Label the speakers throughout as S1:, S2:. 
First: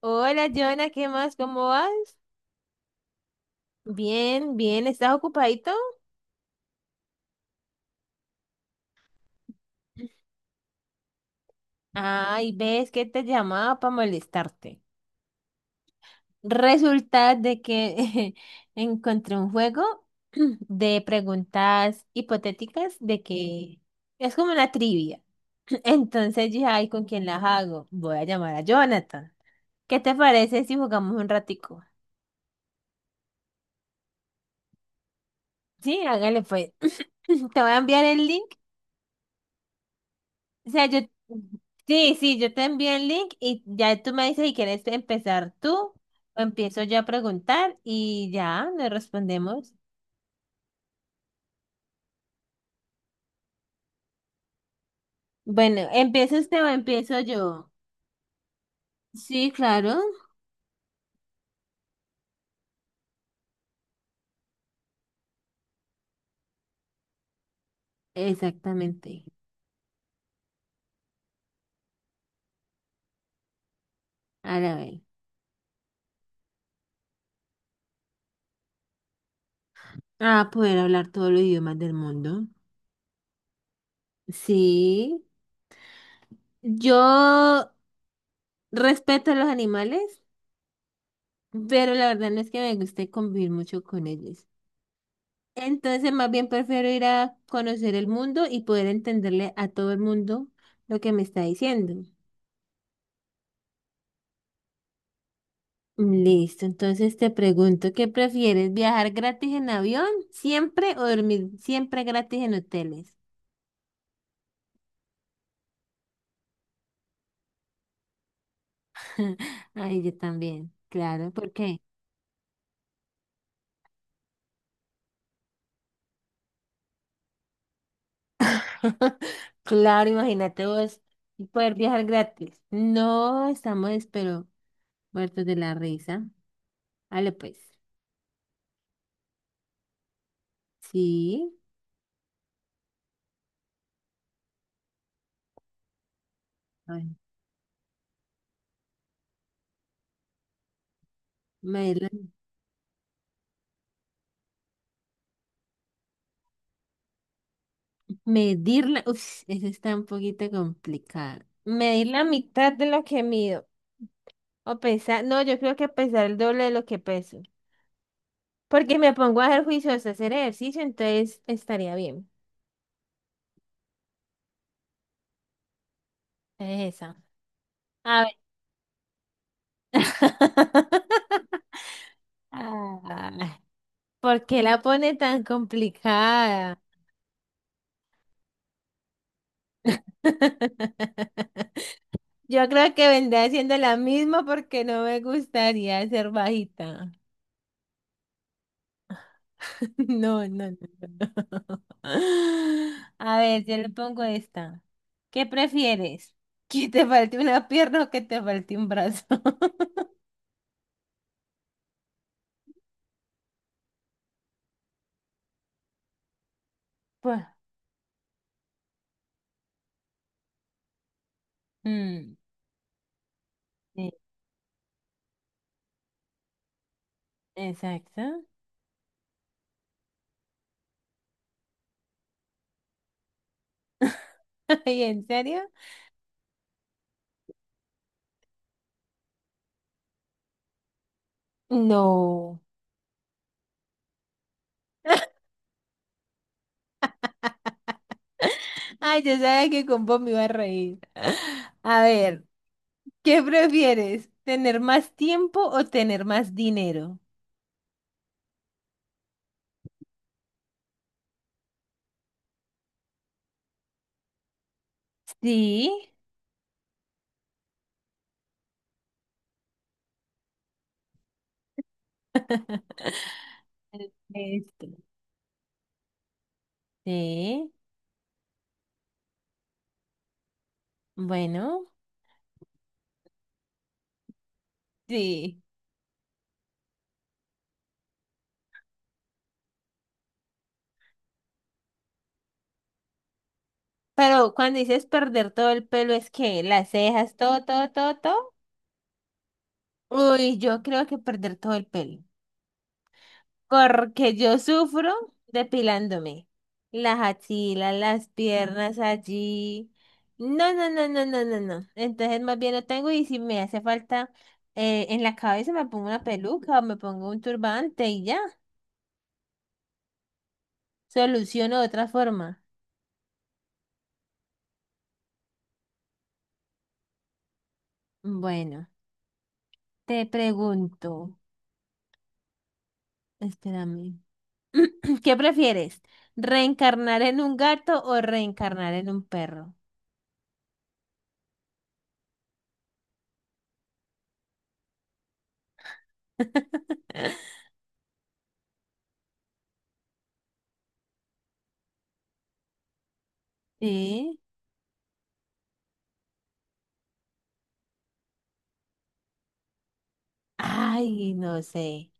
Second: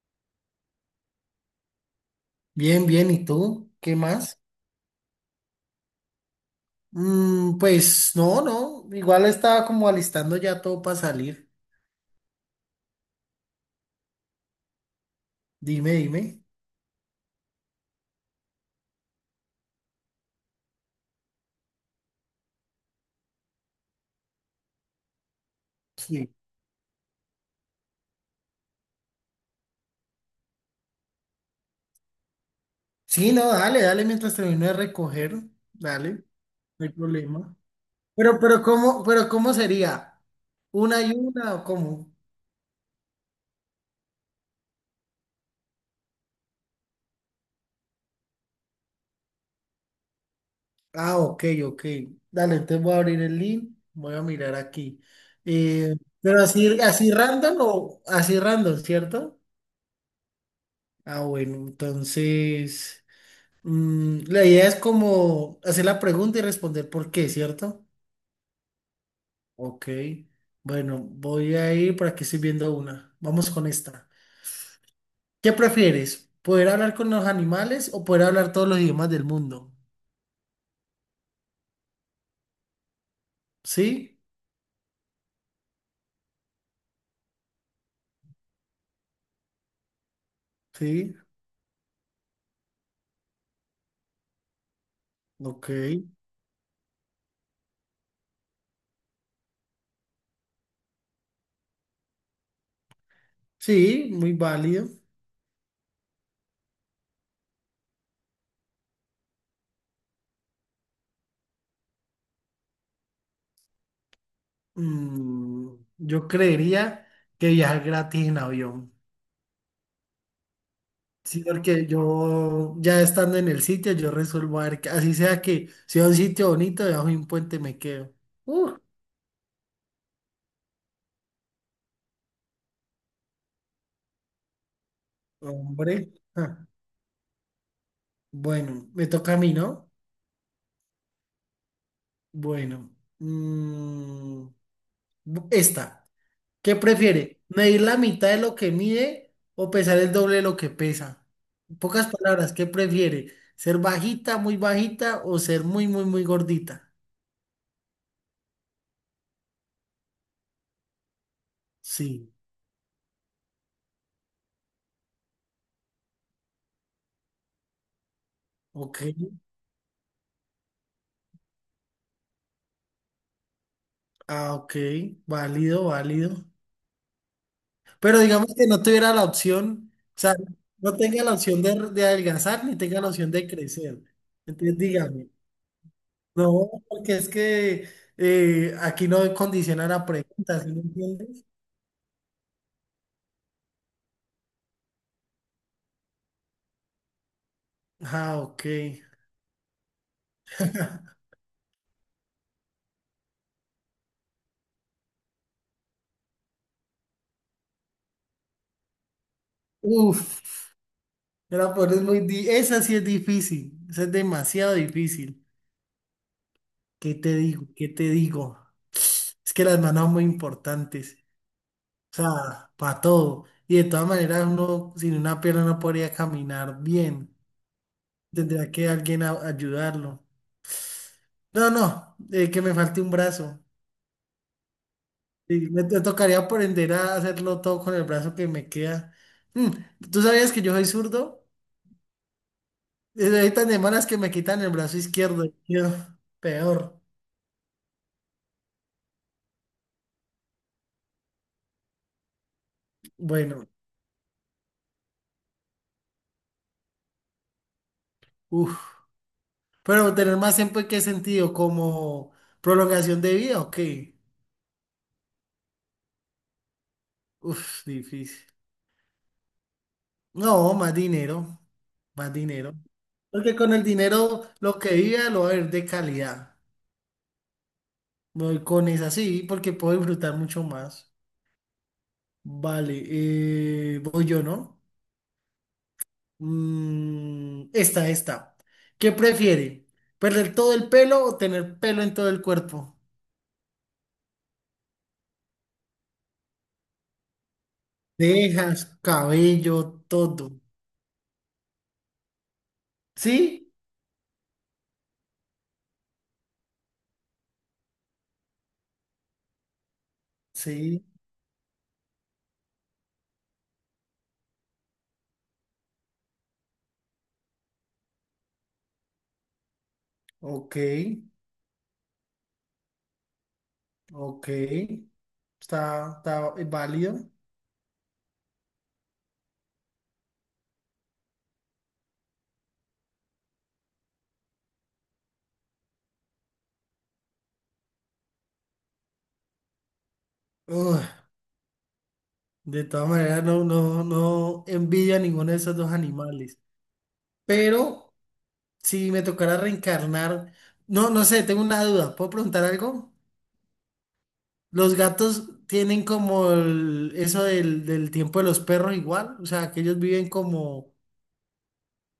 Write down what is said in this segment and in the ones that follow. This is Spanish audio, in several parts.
S1: Hola, Jonah, ¿qué más? ¿Cómo vas?
S2: Bien, bien, ¿y tú? ¿Qué más?
S1: Bien, bien, ¿estás ocupadito?
S2: Pues no, no, igual estaba como alistando ya todo para salir.
S1: Ay, ves que te llamaba para molestarte.
S2: Dime, dime.
S1: Resulta de que encontré un juego de preguntas hipotéticas de que es como una trivia.
S2: Sí.
S1: Entonces dije, ay, ¿con quién las hago? Voy a llamar a Jonathan. ¿Qué te parece si jugamos un ratico?
S2: Sí, no, dale, dale mientras termino de recoger.
S1: Sí,
S2: Dale,
S1: hágale pues.
S2: no hay problema.
S1: Te voy a enviar el
S2: Pero,
S1: link.
S2: pero ¿cómo, pero cómo sería?
S1: O sea, yo,
S2: ¿Una y una o cómo?
S1: sí, sí, yo te envío el link y ya tú me dices si quieres empezar tú o empiezo yo a preguntar y ya nos respondemos.
S2: Ah, ok, ok. Dale, entonces voy a abrir el link, voy a mirar aquí.
S1: Bueno,
S2: Eh,
S1: ¿empieza
S2: pero
S1: usted o
S2: así, así
S1: empiezo
S2: random
S1: yo?
S2: o así random, ¿cierto?
S1: Sí, claro,
S2: Ah, bueno, entonces. La idea es como hacer la pregunta y responder por qué, ¿cierto?
S1: exactamente.
S2: Ok. Bueno, voy a ir por aquí, estoy viendo una. Vamos con esta.
S1: Ahora ver.
S2: ¿Qué prefieres? ¿Poder hablar con los animales o poder hablar todos los idiomas del mundo?
S1: Ah, poder hablar todos los idiomas del mundo.
S2: Sí,
S1: Sí, yo respeto a los animales,
S2: sí,
S1: pero la verdad no es que me guste convivir mucho con ellos.
S2: ok.
S1: Entonces, más bien prefiero ir a conocer el mundo y poder entenderle a todo el mundo lo que me está diciendo.
S2: Sí, muy válido.
S1: Listo, entonces te pregunto, ¿qué prefieres? ¿Viajar gratis en avión siempre o dormir siempre gratis en hoteles?
S2: Mm, yo creería que viajar gratis en avión.
S1: Ay, yo también, claro,
S2: Sí,
S1: ¿por qué?
S2: porque yo ya estando en el sitio, yo resuelvo a ver, que- así sea que sea un sitio bonito, debajo de un puente me quedo. Uh,
S1: Claro, imagínate vos poder viajar gratis. No, estamos, espero, muertos de la
S2: Hombre,
S1: risa. Vale, pues,
S2: bueno, me toca a mí, ¿no?
S1: sí,
S2: Bueno, mm, bu- esta, ¿qué
S1: ay,
S2: prefiere? ¿Medir la mitad de lo que mide o pesar el doble de lo que pesa? En
S1: me- irlo.
S2: pocas palabras, ¿qué prefiere? ¿Ser bajita, muy bajita o ser muy, muy, muy gordita?
S1: Medir la... Uf, eso está un poquito complicado. Medir la
S2: Sí,
S1: mitad de lo que mido. O pesar... No, yo creo que pesar el doble de lo que peso. Porque
S2: ok,
S1: me pongo a hacer juicios, a hacer ejercicio, entonces estaría bien.
S2: ah, ok, válido, válido.
S1: Es esa.
S2: Pero
S1: A ver.
S2: digamos que no tuviera la opción, o sea, no tenga la opción de adelgazar ni tenga la
S1: Ah,
S2: opción de crecer.
S1: ¿por qué
S2: Entonces,
S1: la pone
S2: dígame.
S1: tan
S2: No,
S1: complicada?
S2: porque es que aquí no condicionan la pregunta, ¿sí me entiendes?
S1: Yo creo que vendré haciendo la misma porque no me gustaría ser bajita.
S2: Ah, ok.
S1: No, no, no, no. A ver, yo le pongo esta. ¿Qué prefieres? ¿Que te falte una pierna o que te falte un brazo?
S2: Uf, la peor es muy di- esa sí es difícil, esa es demasiado difícil. ¿Qué te
S1: Pues,
S2: digo? ¿Qué te digo? Es que las manos son muy importantes, o
S1: mm,
S2: sea, para todo. Y de todas
S1: sí,
S2: maneras uno sin una pierna no podría caminar bien.
S1: exacto.
S2: Tendría que alguien a- ayudarlo. No, no, que me falte un brazo.
S1: ¿Y en serio?
S2: Sí, me tocaría aprender a hacerlo todo con el brazo que me queda. Mm, ¿Tú sabías que yo soy zurdo?
S1: No.
S2: Hay tan de malas que me quitan el brazo izquierdo, y quedo peor.
S1: Ay, yo sabía que con vos me iba a reír. A ver, ¿qué
S2: Bueno,
S1: prefieres? ¿Tener más tiempo o tener más dinero?
S2: uff. Pero tener más tiempo en qué sentido, como prolongación de vida, ok.
S1: Sí.
S2: Uf, difícil. No, más dinero. Más dinero. Porque con el dinero lo
S1: Esto.
S2: que viva lo va a ver de calidad.
S1: Sí.
S2: Voy con esa sí, porque puedo disfrutar mucho más.
S1: Bueno.
S2: Vale, voy yo, ¿no?
S1: Sí.
S2: Esta, esta. ¿Qué prefiere? ¿Perder todo el pelo o tener pelo en todo el cuerpo?
S1: Pero cuando dices perder todo el pelo, es que las cejas, todo, todo, todo, todo.
S2: Dejas, cabello, todo.
S1: Uy, yo creo que perder todo el pelo.
S2: ¿Sí?
S1: Porque yo sufro depilándome. Las axilas, las piernas allí. No, no,
S2: Sí.
S1: no, no, no, no, no. Entonces más bien lo tengo y si me hace falta en la cabeza me pongo una peluca o me pongo un turbante y ya.
S2: Ok,
S1: Soluciono de otra forma.
S2: ok. Está, está válido.
S1: Bueno, te pregunto. Espérame. ¿Qué prefieres? ¿Reencarnar en un gato o reencarnar en un perro?
S2: Ugh, de todas maneras, no, no, no envidio a ninguno de esos dos animales. Pero si me tocara reencarnar, no, no sé, tengo una duda. ¿Puedo preguntar algo?
S1: ¿Sí?
S2: Los gatos tienen como el- eso del, del tiempo de los perros igual, o sea, que ellos viven como,
S1: Ay, no sé.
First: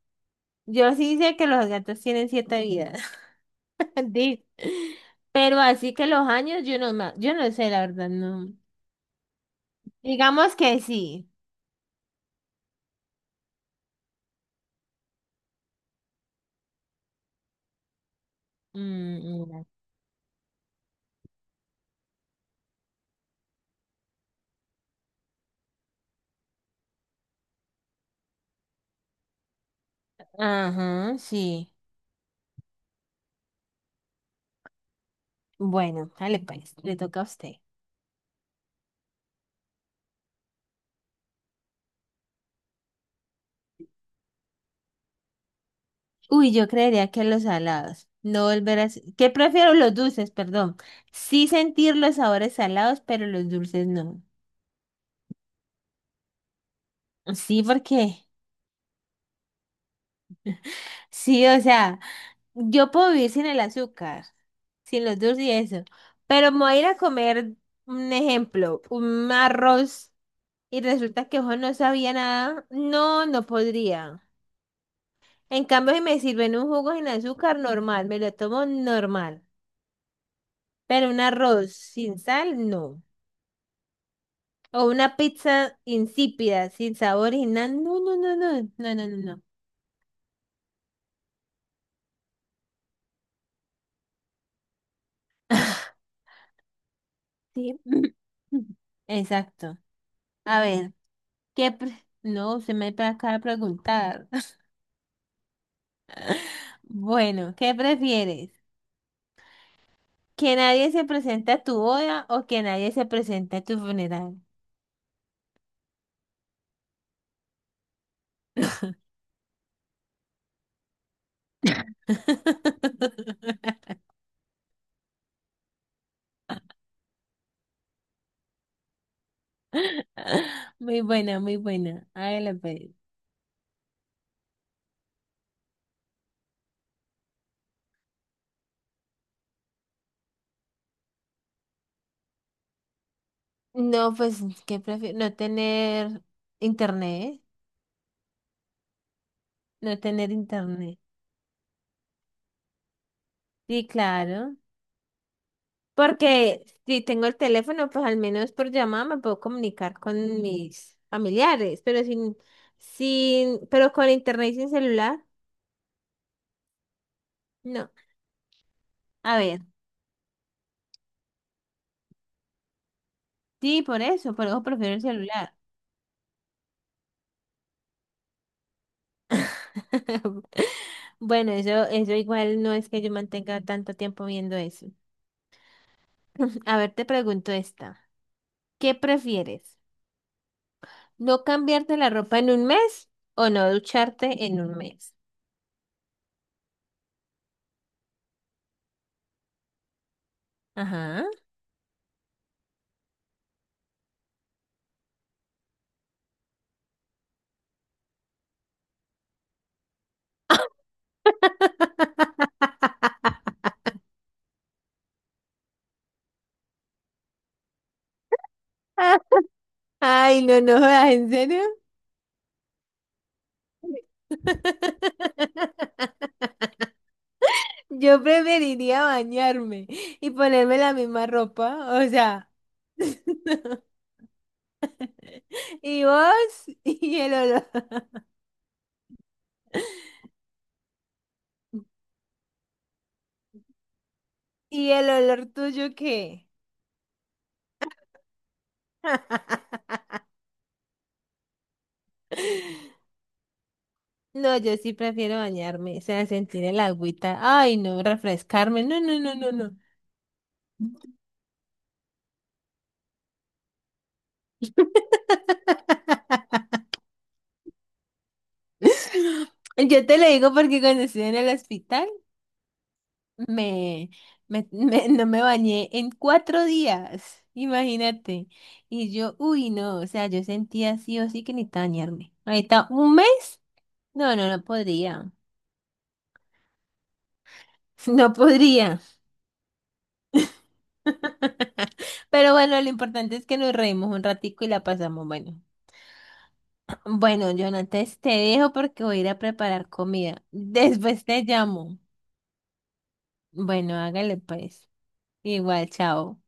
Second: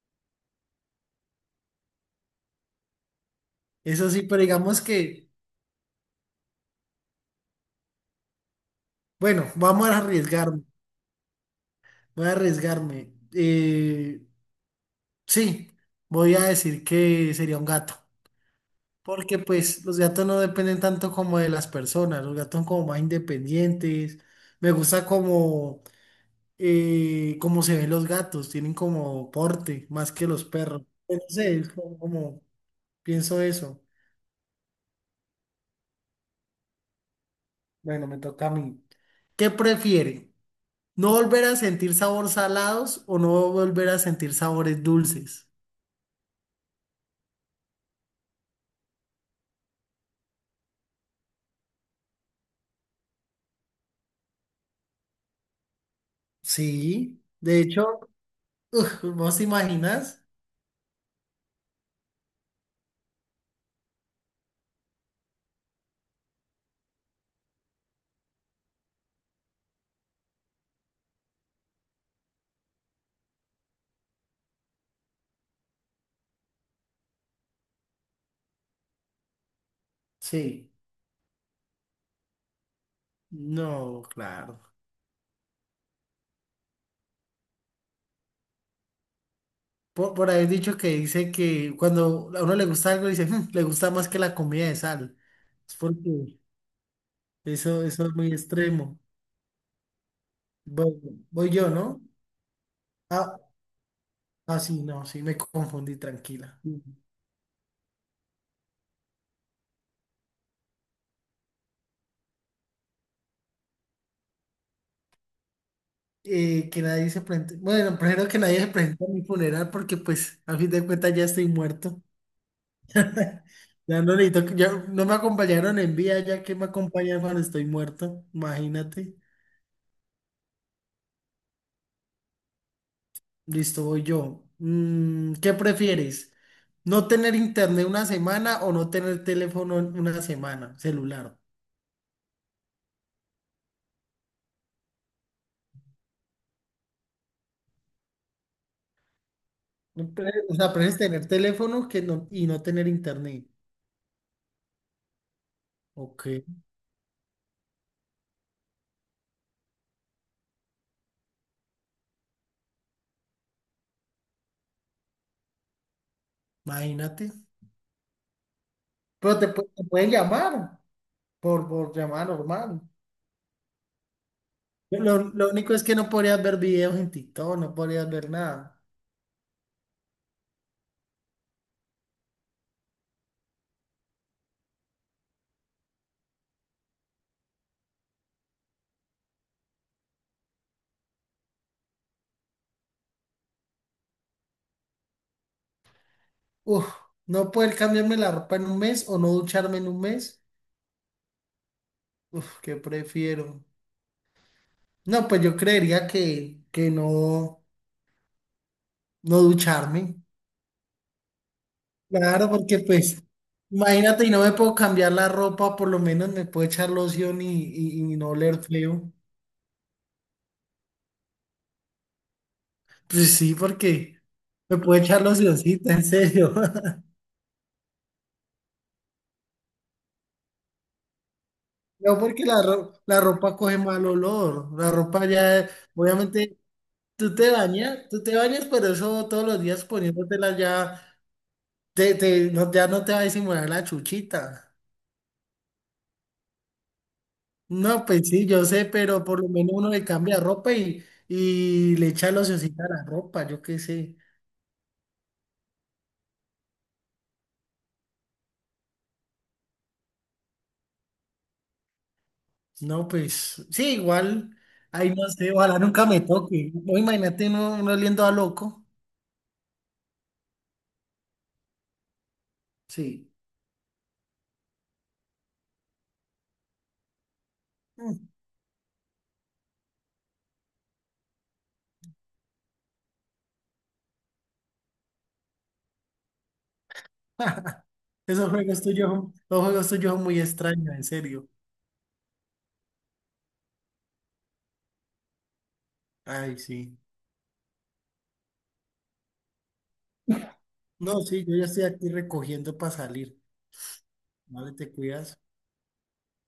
S1: Yo sí sé que los gatos tienen siete vidas.
S2: eso sí, pero
S1: Di-
S2: digamos que,
S1: pero así que los años, yo no, ma- yo no sé, la verdad, no.
S2: bueno, vamos a
S1: Digamos
S2: arriesgarme,
S1: que sí.
S2: voy a arriesgarme. Sí, voy a decir que sería un gato, porque
S1: Mm, mm,
S2: pues los gatos no dependen tanto como de las personas, los gatos son como más independientes, me gusta como, cómo se ven los gatos, tienen como porte más que los perros,
S1: ajá,
S2: no sé, es
S1: sí.
S2: como pienso eso.
S1: Bueno, dale pues, le toca a usted.
S2: Bueno, me toca a mí. ¿Qué prefiere? ¿No volver a sentir sabores salados o no volver a sentir sabores dulces?
S1: Uy, yo creería que los salados. No volver a... ¿Qué prefiero? Los dulces, perdón. Sí sentir los sabores salados, pero los dulces no.
S2: Sí, de
S1: Sí,
S2: hecho,
S1: porque...
S2: ¿vos te imaginas?
S1: sí, o sea, yo puedo vivir sin el azúcar, sin los dulces y eso. Pero me voy a ir a comer, un ejemplo, un arroz y resulta que ojo no sabía nada. No, no podría. En cambio, si me sirven un jugo sin azúcar, normal, me lo tomo normal.
S2: Sí,
S1: Pero un arroz sin sal, no.
S2: no, claro.
S1: O una pizza insípida, sin sabor y nada. No, no, no, no, no, no, no, no.
S2: Por haber dicho que dice que cuando a uno le gusta algo, dice, "Mm, le gusta más que la comida de sal. Es porque
S1: Sí.
S2: eso es muy extremo.
S1: Exacto. A
S2: Voy,
S1: ver,
S2: voy yo,
S1: ¿qué
S2: ¿no?
S1: pre- no, se me acaba
S2: Ah,
S1: de preguntar.
S2: ah, sí, no, sí, me confundí, tranquila.
S1: Bueno, ¿qué prefieres? ¿Que nadie se presente a tu boda o que nadie se presente a tu funeral?
S2: Que nadie se presente. Bueno, primero que nadie se presente a mi funeral porque pues a fin de cuentas ya estoy muerto. Ya no necesito, que- ya no me acompañaron en vida, ya que me acompañan cuando estoy muerto. Imagínate.
S1: Muy buena, muy buena. Hágala pues.
S2: Listo, voy yo. ¿Qué prefieres? ¿No tener internet una semana o no tener teléfono en una semana, celular?
S1: No, pues, ¿qué prefiero? No tener internet. No
S2: No
S1: tener
S2: pre- O sea,
S1: internet.
S2: prefieres tener teléfono que no, y no tener internet.
S1: Sí, claro.
S2: Ok,
S1: Porque si tengo el teléfono, pues al menos por llamada me puedo comunicar con mis familiares, pero sin, pero con internet y sin celular,
S2: imagínate.
S1: no. A ver,
S2: Te pueden llamar por llamada normal.
S1: sí, por eso prefiero el
S2: Lo
S1: celular.
S2: único es que no podrías ver videos en TikTok, no podrías ver nada.
S1: Bueno, eso igual no es que yo mantenga tanto tiempo viendo eso. A ver, te pregunto esta. ¿Qué prefieres? ¿No cambiarte la ropa en un mes o no ducharte en un mes?
S2: Uf, no poder cambiarme la ropa en un mes o no ducharme en un mes.
S1: Ajá.
S2: Uf, ¿qué prefiero? No, pues yo creería que no, no ducharme. Claro, porque pues, imagínate, y no me puedo cambiar la ropa, por lo menos me puedo echar loción y, y no oler feo.
S1: Ay, no, no, jodas, ¿en serio?
S2: Pues sí, porque me puedo echar locioncita, en serio.
S1: Yo preferiría bañarme y ponerme la misma ropa, o
S2: No, porque
S1: sea,
S2: ro- la ropa coge mal olor. La ropa ya,
S1: y
S2: obviamente.
S1: vos y el olor,
S2: Tú te bañas, pero eso todos los días poniéndotela ya, te- no, ya no te va a disimular la chuchita.
S1: y el olor tuyo qué.
S2: No, pues sí, yo sé, pero por lo menos uno le cambia ropa y, le echa locioncita a la ropa, yo qué sé.
S1: No, yo sí prefiero bañarme, o sea, sentir el agüita, ay, no, refrescarme, no, no, no, no, no.
S2: No, pues sí, igual, ahí no sé, ojalá nunca me toque. No, imagínate uno, uno oliendo a loco.
S1: Yo te lo digo porque cuando estuve en el hospital,
S2: Sí.
S1: Me, me, me- no me bañé en 4 días,
S2: Mm,
S1: imagínate. Y yo, uy, no, o sea, yo sentía sí o sí que necesitaba bañarme. Ahorita, ¿un mes? No, no, no podría. No
S2: Esos juegos
S1: podría.
S2: tuyos, son- los juegos tuyos son muy extraños, en serio.
S1: Pero bueno, lo importante es que nos reímos un ratico y la pasamos bueno.
S2: Ay, sí.
S1: Bueno, Jonates, te dejo porque voy a ir a preparar comida.
S2: No,
S1: Después te
S2: sí, yo ya estoy
S1: llamo.
S2: aquí recogiendo para salir.
S1: Bueno, hágale
S2: Vale,
S1: pues.
S2: te cuidas.
S1: Igual, chao.